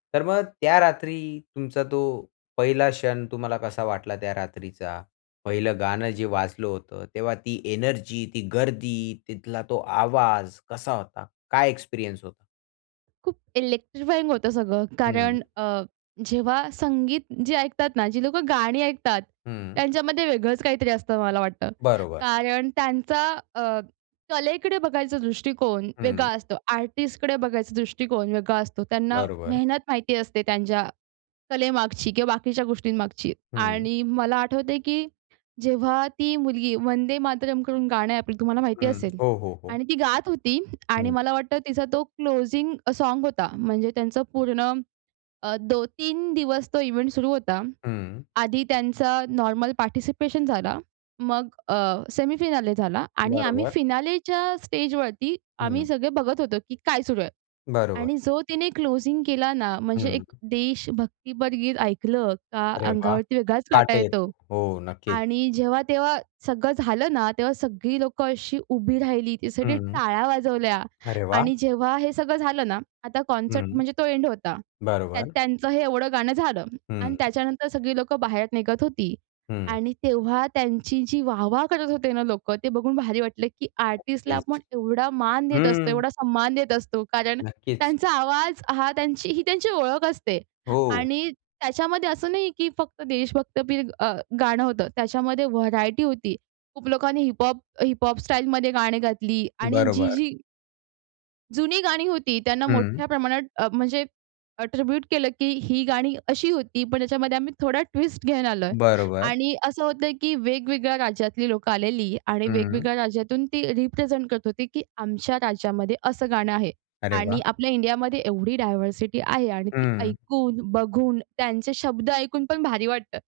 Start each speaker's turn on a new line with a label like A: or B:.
A: तर मग त्या रात्री तुमचा तो पहिला क्षण तुम्हाला कसा वाटला, त्या रात्रीचा पहिलं गाणं जे वाजलं होतं, तेव्हा ती एनर्जी, ती गर्दी, तिथला तो आवाज कसा होता, काय एक्सपिरियन्स होता?
B: खूप इलेक्ट्रिफाइंग होतं सगळं
A: हं.
B: कारण अ, जेव्हा संगीत जी ऐकतात ना, जी लोकं गाणी ऐकतात.
A: हं.
B: त्यांच्यामध्ये वेगळंच काहीतरी असतं मला वाटतं.
A: बरोबर.
B: कारण त्यांचा अ, कलेकडे बघायचा दृष्टिकोन वेगळा
A: हं.
B: असतो. आर्टिस्टकडे बघायचा दृष्टिकोन वेगळा असतो. त्यांना
A: बरोबर.
B: मेहनत माहिती असते त्यांच्या कलेमागची किंवा बाकीच्या गोष्टींमागची.
A: हं.
B: आणि मला आठवतंय की जेव्हा ती मुलगी वंदे मातरमकडून गाणं आपली तुम्हाला माहिती
A: हं,
B: असेल
A: हो, हो, हो.
B: आणि ती गात होती आणि
A: हं.
B: मला वाटतं तिचा तो क्लोजिंग सॉंग होता. म्हणजे त्यांचं पूर्ण अ, दो 3 दिवस तो इव्हेंट सुरू होता.
A: हं.
B: आधी त्यांचा नॉर्मल पार्टिसिपेशन झाला. मग अ, सेमीफायनाल झाला आणि आम्ही
A: बरोबर.
B: फायनलच्या स्टेजवरती आम्ही
A: हं.
B: सगळे बघत होतो की काय सुरू आहे.
A: बरोबर.
B: आणि जो तिने क्लोजिंग केला ना, म्हणजे
A: हं.
B: एक देश भक्तीपर गीत ऐकलं का
A: अरे वाह!
B: अंगावरती वेगळाच काटा
A: काटा
B: येतो.
A: येतो. हो, नक्कीच.
B: आणि जेव्हा तेव्हा सगळं झालं ना, तेव्हा सगळी लोकं अशी उभी राहिली. त्यासाठी
A: हं.
B: टाळ्या वाजवल्या.
A: अरे वाह!
B: आणि जेव्हा हे सगळं झालं ना आता कॉन्सर्ट
A: हं,
B: म्हणजे तो एंड होता. त्यात
A: बरोबर.
B: त्यांचं हे एवढं गाणं झालं आणि
A: हं.
B: त्याच्यानंतर सगळी लोकं बाहेर निघत होती
A: हं.
B: आणि तेव्हा त्यांची जी वाह-वाह करत होते ना लोकं. ते बघून भारी वाटलं की आर्टिस्टला
A: नक्कीच,
B: आपण एवढा मान देत असतो,
A: हं.
B: एवढा सन्मान देत असतो कारण
A: नक्कीच.
B: त्यांचा आवाज हा त्यांची ही त्यांची ओळख असते.
A: हो.
B: आणि त्याच्यामध्ये असं नाही की फक्त देशभक्तीपर अ, गाणं होतं, त्याच्यामध्ये व्हरायटी होती. खूप लोकांनी हिप हॉप हिप हॉप स्टाईलमध्ये गाणी गायली आणि
A: बरोबर.
B: जी-जी जुनी गाणी होती. त्यांना
A: हं.
B: मोठ्या प्रमाणात अ, म्हणजे एट्रिब्यूट केलं की ही गाणी अशी होती, पण त्याच्यामध्ये आम्ही थोडा ट्विस्ट घेऊन आलोय.
A: बरोबर.
B: आणि असं होतं की वेगवेगळ्या राज्यातली लोकं आलेली आणि
A: हं.
B: वेगवेगळ्या राज्यातून ती रिप्रेझेंट करत होती, की आमच्या राज्यामध्ये असं गाणं आहे.
A: अरे
B: आणि
A: वाह!
B: आपल्या इंडियामध्ये एवढी डायव्हर्सिटी आहे आणि ती
A: हं.
B: ऐकून, बघून, त्यांचे शब्द ऐकून पण भारी वाटतं.